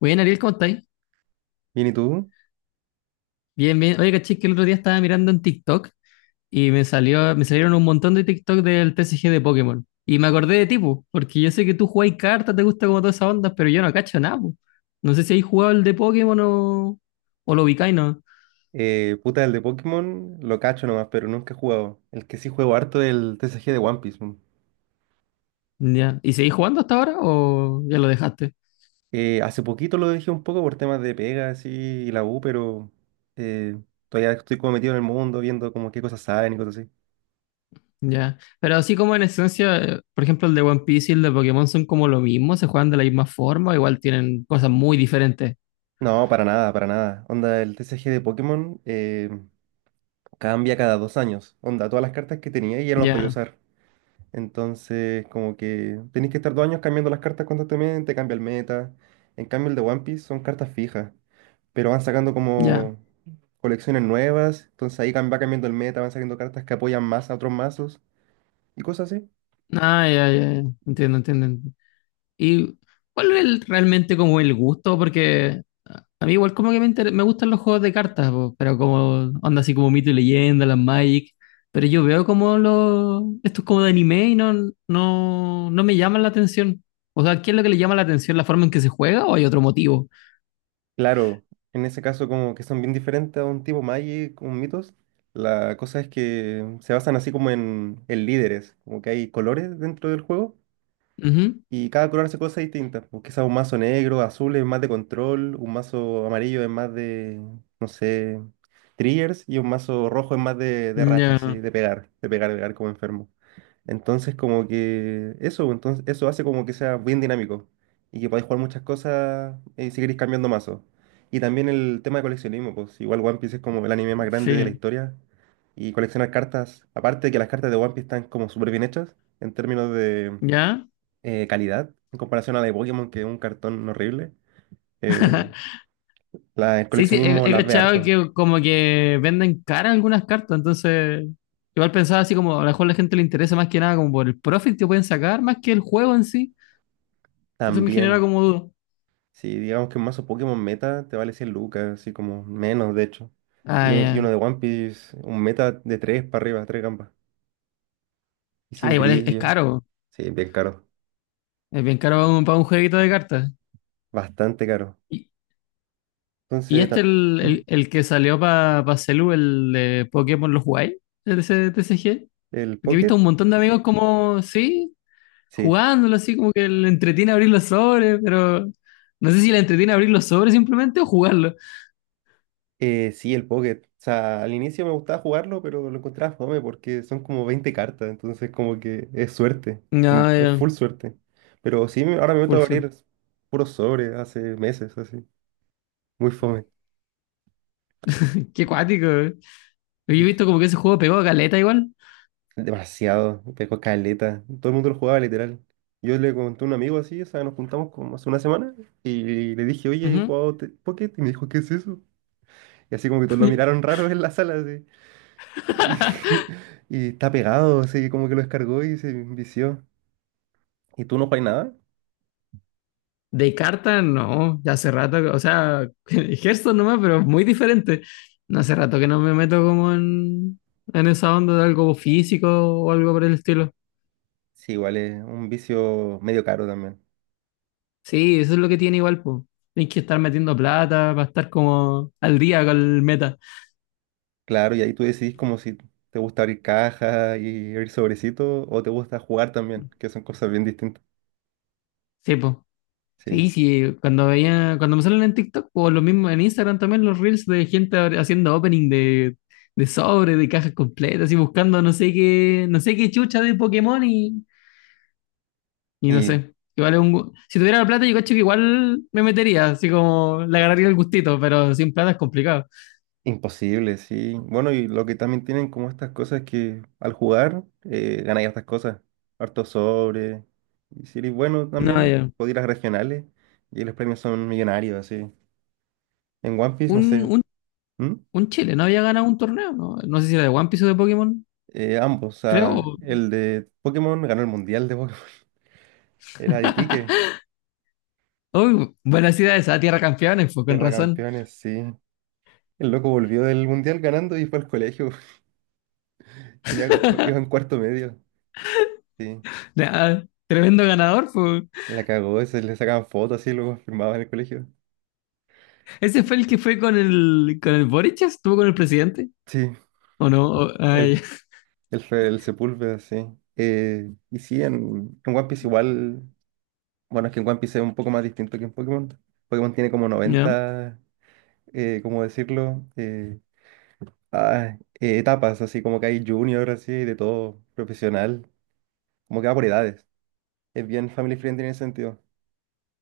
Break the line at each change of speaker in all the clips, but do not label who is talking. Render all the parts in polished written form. Bien, Ariel, ¿cómo estáis?
Bien, ¿y tú?
Bien, bien. Oye, caché que el otro día estaba mirando en TikTok y me salieron un montón de TikTok del TCG de Pokémon. Y me acordé de ti, po, porque yo sé que tú jugáis cartas, te gusta como todas esas ondas, pero yo no cacho nada, po. No sé si habéis jugado el de Pokémon o lo ubicáis, ¿no?
Puta, el de Pokémon lo cacho nomás, pero nunca he jugado. El que sí juego harto es el TCG de One Piece, man.
Ya. ¿Y seguís jugando hasta ahora o ya lo dejaste?
Hace poquito lo dejé un poco por temas de pega así, y la U, pero eh, todavía estoy como metido en el mundo, viendo como qué cosas saben y cosas así.
Ya. Pero así como en esencia, por ejemplo, el de One Piece y el de Pokémon son como lo mismo, se juegan de la misma forma, igual tienen cosas muy diferentes.
No, para nada, para nada. Onda, el TCG de Pokémon cambia cada 2 años. Onda, todas las cartas que tenía ya no las podía
Ya,
usar. Entonces, como que tenéis que estar 2 años cambiando las cartas constantemente, cambia el meta. En cambio, el de One Piece son cartas fijas, pero van sacando
ya.
como colecciones nuevas, entonces ahí va cambiando el meta, van saliendo cartas que apoyan más a otros mazos y cosas así.
Ah, ya, ya, ya. Entiendo, entiendo. ¿Y cuál es realmente como el gusto? Porque a mí igual como que me gustan los juegos de cartas, po, pero como onda así como Mito y Leyenda, las Magic, pero yo veo como estos como de anime no me llaman la atención. O sea, ¿qué es lo que le llama la atención? ¿La forma en que se juega o hay otro motivo?
Claro, en ese caso como que son bien diferentes a un tipo Magic, un Mythos, la cosa es que se basan así como en, líderes, como que hay colores dentro del juego
Ujú.
y cada color hace cosas distintas, pues quizás un mazo negro, azul es más de control, un mazo amarillo es más de, no sé, triggers y un mazo rojo es más de racha,
Ya,
así, de pegar, pegar como enfermo. Entonces, como que eso, entonces, eso hace como que sea bien dinámico y que podáis jugar muchas cosas si queréis cambiando mazos. Y también el tema de coleccionismo, pues igual One Piece es como el anime más grande de la
sí.
historia y coleccionar cartas, aparte de que las cartas de One Piece están como súper bien hechas en términos de
¿Ya?
calidad, en comparación a la de Pokémon, que es un cartón horrible, eh, el
Sí, sí,
coleccionismo
he
las ve
cachado
harto
que como que venden cara algunas cartas, entonces igual pensaba así como a lo mejor la gente le interesa más que nada como por el profit que pueden sacar, más que el juego en sí. Eso me genera
también.
como duda.
Sí, digamos que un mazo Pokémon meta te vale 100 lucas, así como menos, de hecho. Y,
Ah,
un- y
ya.
uno de One Piece, un meta de 3 para arriba, 3 gambas. Y
Ah,
sin
es
brillo.
caro,
Sí, bien caro.
es bien caro para para un jueguito de cartas.
Bastante caro.
¿Y, y
Entonces,
este
ta- ¿Mm?
el que salió para Celu, el de Pokémon los jugáis? ¿El de ese T C G,
¿El
porque he visto a
Pocket?
un montón de amigos como, sí,
Sí.
jugándolo así, como que le entretiene abrir los sobres, pero no sé si le entretiene abrir los sobres simplemente o jugarlo.
Sí, el Pocket. O sea, al inicio me gustaba jugarlo, pero lo encontraba fome porque son como 20 cartas. Entonces, como que es suerte.
No,
Es
ya,
full suerte. Pero sí, ahora me meto
full
a
Sol.
abrir puros sobres hace meses, así. Muy fome.
Qué cuático, eh. Yo he visto como que ese juego pegó a caleta igual.
Demasiado, pegó caleta. Todo el mundo lo jugaba literal. Yo le conté a un amigo así, o sea, nos juntamos como hace una semana y le dije, oye, he
Ujú.
jugado Pocket y me dijo, ¿qué es eso? Y así como que todos lo miraron raro en la sala, así. Y, y está pegado, así como que lo descargó y se vició. ¿Y tú no juegas nada?
De carta, no, ya hace rato, o sea, Hearthstone nomás, pero muy diferente. No hace rato que no me meto como en esa onda de algo físico o algo por el estilo.
Sí, igual es un vicio medio caro también.
Sí, eso es lo que tiene igual, pues. Tienes que estar metiendo plata para estar como al día con el meta.
Claro, y ahí tú decidís como si te gusta abrir cajas y abrir sobrecitos o te gusta jugar también, que son cosas bien distintas.
Sí, pues.
Sí.
Sí, sí, cuando me salen en TikTok o lo mismo en Instagram también los reels de gente haciendo opening de sobre, de cajas completas y buscando no sé qué, no sé qué chucha de y no
Y
sé. Igual es si tuviera la plata yo cacho que igual me metería, así como le agarraría el gustito, pero sin plata es complicado.
Imposible, sí. Bueno, y lo que también tienen como estas cosas que al jugar ganáis estas cosas. Harto sobre. Y si eres bueno
No,
también,
ya.
podéis ir a regionales y los premios son millonarios, así. En One Piece, no
Un,
sé.
un,
¿Mm?
un Chile no había ganado un torneo, ¿no? No sé si era de One Piece o de Pokémon,
Ambos, o sea,
creo.
el de Pokémon ganó el mundial de Pokémon. Era de Iquique,
Uy, buena ciudad esa Tierra Campeones, pues con
Tierra de
razón.
Campeones, sí. El loco volvió del mundial ganando y fue al colegio. Iba en cuarto medio, sí.
Ah, tremendo ganador, pues.
La cagó, se le sacaban fotos así, luego firmaban en el colegio.
¿Ese fue el que fue con con el Boric? ¿Estuvo con el presidente?
Sí.
¿O no? Ay,
El, el Sepúlveda, sí. Y sí, en, One Piece igual, bueno, es que en One Piece es un poco más distinto que en Pokémon. Pokémon tiene como
ya,
90 ¿cómo decirlo? Etapas, así como que hay junior, así, de todo, profesional, como que va por edades. Es bien family friendly en ese sentido.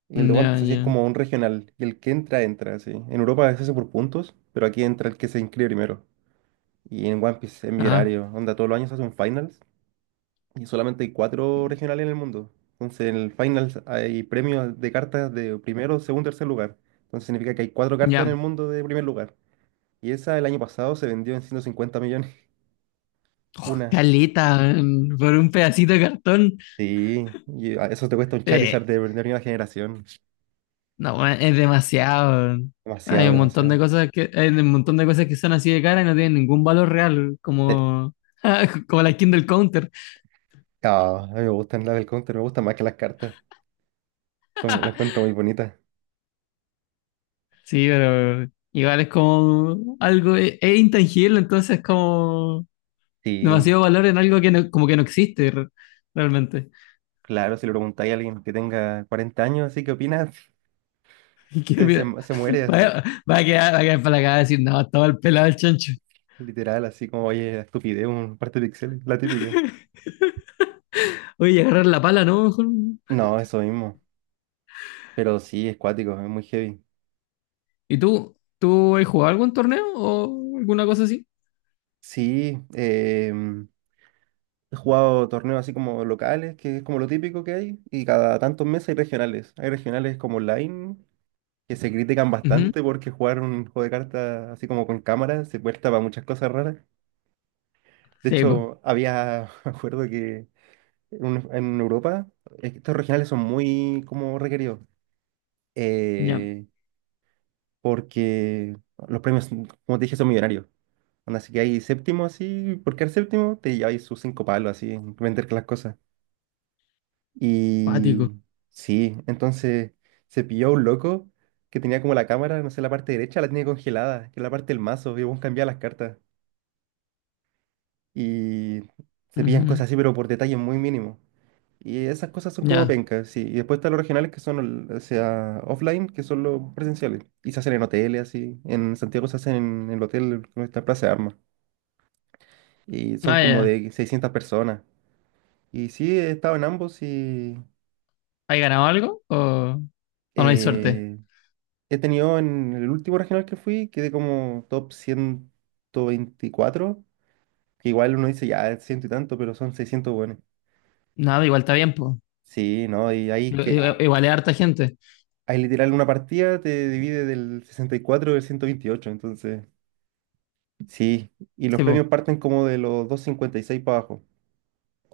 Y el de One
ya,
Piece así es
ya.
como un regional, y el que entra, entra, así. En Europa es eso por puntos, pero aquí entra el que se inscribe primero. Y en One Piece es
Ah,
millonario, onda todos los años hace un finals. Y solamente hay cuatro regionales en el mundo. Entonces, en el final hay premios de cartas de primero, segundo, tercer lugar. Entonces, significa que hay cuatro cartas en el
ya.
mundo de primer lugar. Y esa el año pasado se vendió en 150 millones.
Oh,
Una.
caleta, weón, por un pedacito de cartón.
Sí, y eso te cuesta un Charizard
Eh,
de primera generación.
no, weón, es demasiado. Weón. Hay
Demasiado,
un montón de
demasiado.
cosas que, hay un montón de cosas que son así de cara y no tienen ningún valor real,
Eh,
como, como la skin del counter.
a mí me gustan las del counter, me gustan más que las cartas. Son, las encuentro muy bonitas.
Sí, pero igual es como algo, es intangible, entonces como
Sí,
demasiado valor en algo que como que no existe realmente.
claro, si le preguntáis a alguien que tenga 40 años, así qué opina,
Qué
se, se,
mira,
se muere así.
vaya- va a quedar para la cagada decir, no, estaba el pelado el chancho.
Literal, así como, oye, estupidez, un parte de pixeles, la típica.
Oye, agarrar la pala, ¿no? Mejor.
No, eso mismo. Pero sí, es cuático, es muy heavy.
¿Y tú? ¿Tú has jugado algún torneo o alguna cosa así?
Sí, he jugado torneos así como locales, que es como lo típico que hay, y cada tantos meses hay regionales. Hay regionales como online, que se critican
Ujú.
bastante porque jugar un juego de cartas así como con cámara se presta para muchas cosas raras. De
Sí, pues.
hecho, había, me acuerdo que en Europa, estos regionales son muy como requeridos.
Ya.
Eh, porque los premios, como te dije, son millonarios. Onda, así que hay séptimo así, por quedar séptimo te lleváis sus cinco palos así, en vender las cosas.
Cuático.
Y sí, entonces se pilló un loco que tenía como la cámara, no sé, la parte derecha la tenía congelada, que es la parte del mazo, y vos cambiabas las cartas. Y se pillan
Ujú.
cosas así, pero por detalles muy mínimos. Y esas cosas son como
Ya.
pencas, sí. Y después están los regionales que son, o sea, offline, que son los presenciales. Y se hacen en hoteles, así. En Santiago se hacen el hotel que está Plaza de Armas. Y son
Ah,
como
ya.
de 600 personas. Y sí, he estado en ambos y
¿Has ganado algo? O no hay suerte?
eh, he tenido en el último regional que fui, quedé como top 124. Que igual uno dice, ya, ciento y tanto, pero son 600 buenos.
Nada, igual está bien, pues.
Sí, ¿no? Y ahí que...
Igual es harta gente.
Ahí literal una partida te divide del 64 del 128, entonces... Sí, y los
Sí, pues.
premios parten como de los 256 para abajo.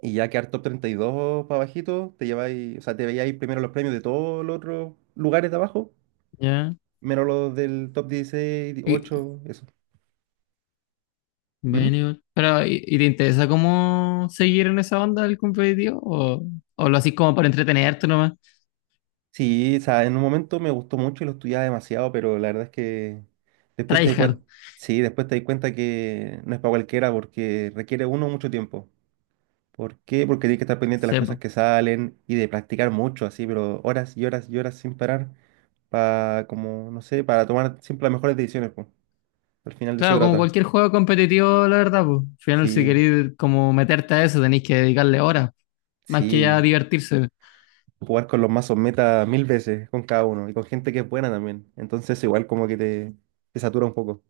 Y ya quedar top 32 para abajito, te lleváis, o sea, te veíais primero los premios de todos los otros lugares de abajo,
Ya.
menos los del top 16,
Y,
8, eso. ¿Mm?
bueno, pero, y te interesa cómo seguir en esa onda del competitivo? O lo haces como para entretenerte nomás?
Sí, o sea, en un momento me gustó mucho y lo estudiaba demasiado, pero la verdad es que después te di
Tryhard.
cuenta, sí, después te di cuenta que no es para cualquiera porque requiere uno mucho tiempo. ¿Por qué? Porque tienes que estar pendiente de las
Sí,
cosas que salen y de practicar mucho, así, pero horas y horas y horas sin parar, para, como, no sé, para tomar siempre las mejores decisiones, pues. Al final de eso
claro, como
trata.
cualquier juego competitivo, la verdad, pues. Al final, si
Sí,
queréis como meterte a eso, tenéis que dedicarle horas, más que
sí,
ya divertirse.
jugar con los mazos meta 1000 veces, con cada uno, y con gente que es buena también. Entonces, igual como que te, satura un poco.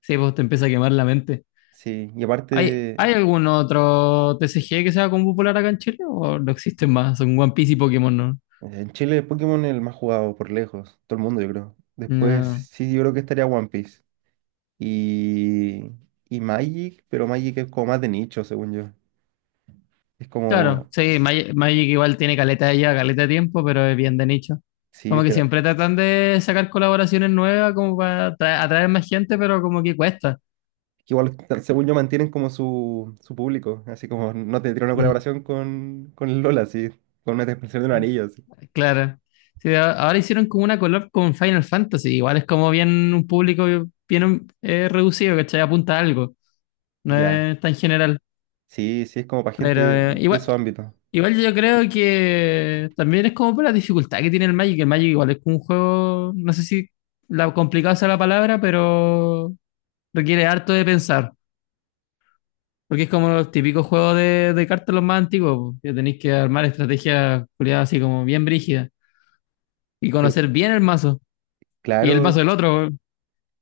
Sí, pues te empieza a quemar la mente.
Sí, y
¿Hay, hay
aparte,
algún otro TCG que sea como popular acá en Chile? ¿O no existen más? Son One Piece y Pokémon, ¿no?
en Chile Pokémon es el más jugado por lejos, todo el mundo, yo creo. Después,
No.
sí, yo creo que estaría One Piece. Y, y Magic, pero Magic es como más de nicho, según yo. Es
Claro,
como,
sí,
sí,
Magic igual tiene caleta ya, caleta de tiempo, pero es bien de nicho.
sí,
Como
es
que
que, que
siempre tratan de sacar colaboraciones nuevas como para atraer más gente, pero como que cuesta.
igual, según yo, mantienen como su, público. Así como no tendría una
Mm.
colaboración con, el Lola, así, con una expresión de un anillo, así.
Claro. Sí, ahora hicieron como una collab con Final Fantasy. Igual es como bien un público bien reducido, ¿cachai? Apunta a algo. No
Ya,
es tan general.
sí, sí, es como para gente
Pero
de, de
igual,
su ámbito.
igual yo creo que también es como por la dificultad que tiene el Magic. El Magic igual es como un juego, no sé si la complicado sea la palabra, pero requiere harto de pensar. Porque es como los típicos juegos de cartas los más antiguos, po, que tenéis que armar estrategias culiadas así como bien brígidas y
Cl-
conocer bien el mazo. Y el mazo
claro,
del otro,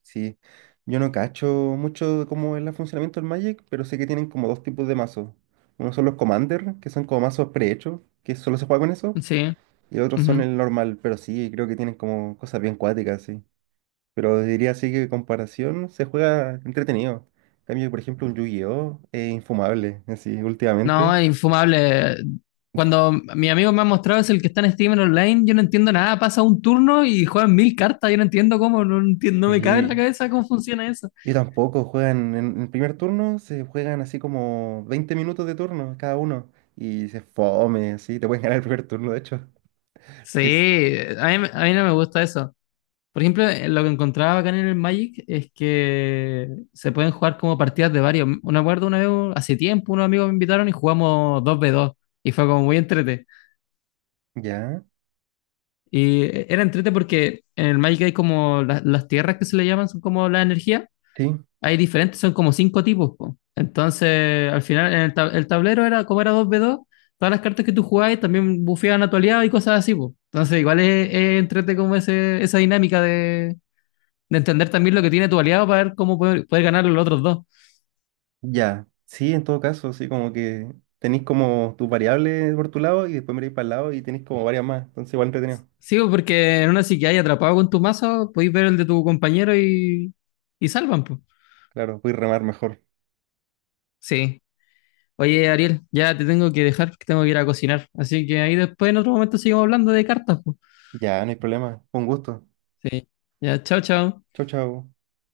sí. Yo no cacho mucho cómo es el funcionamiento del Magic, pero sé que tienen como dos tipos de mazos. Uno son los Commander, que son como mazos prehechos, que solo se juega con eso.
sí.
Y otros son
Ujú.
el normal, pero sí, creo que tienen como cosas bien cuáticas, sí. Pero diría así que comparación se juega entretenido. En cambio, por ejemplo, un Yu-Gi-Oh! Es infumable, así,
No,
últimamente.
es infumable. Cuando mi amigo me ha mostrado es el que está en Steam Online, yo no entiendo nada. Pasa un turno y juegan mil cartas. Yo no entiendo cómo, entiendo, no me cabe en
Y,
la cabeza cómo funciona eso.
y tampoco juegan en el primer turno, se juegan así como 20 minutos de turno cada uno. Y se fome, así, te pueden ganar el primer turno, de hecho.
Sí,
Sí,
a mí no me gusta eso. Por ejemplo, lo que encontraba acá en el Magic es que se pueden jugar como partidas de varios. Me acuerdo una vez, hace tiempo, unos amigos me invitaron y jugamos dos v dos y fue como muy entrete.
ya,
Y era entrete porque en el Magic hay como las tierras que se le llaman, son como la energía.
sí,
Hay diferentes, son como cinco tipos, po. Entonces, al final, en el tablero era como era dos v dos, todas las cartas que tú jugabas también bufeaban a tu aliado y cosas así, po. Entonces, igual es entrete como esa dinámica de entender también lo que tiene tu aliado para ver cómo poder ganar los otros dos.
ya. Sí, en todo caso, así como que tenéis como tus variables por tu lado y después miráis para el lado y tenéis como varias más. Entonces, igual entretenido.
Sí, po, porque en una si que hay atrapado con tu mazo, podéis ver el de tu compañero y salvan, pues.
Claro, voy a remar mejor.
Sí. Oye, Ariel, ya te tengo que dejar, que tengo que ir a cocinar. Así que ahí después en otro momento seguimos hablando de cartas, po.
Ya, no hay problema. Con gusto.
Sí. Ya, chao, chao.
Chau, chau.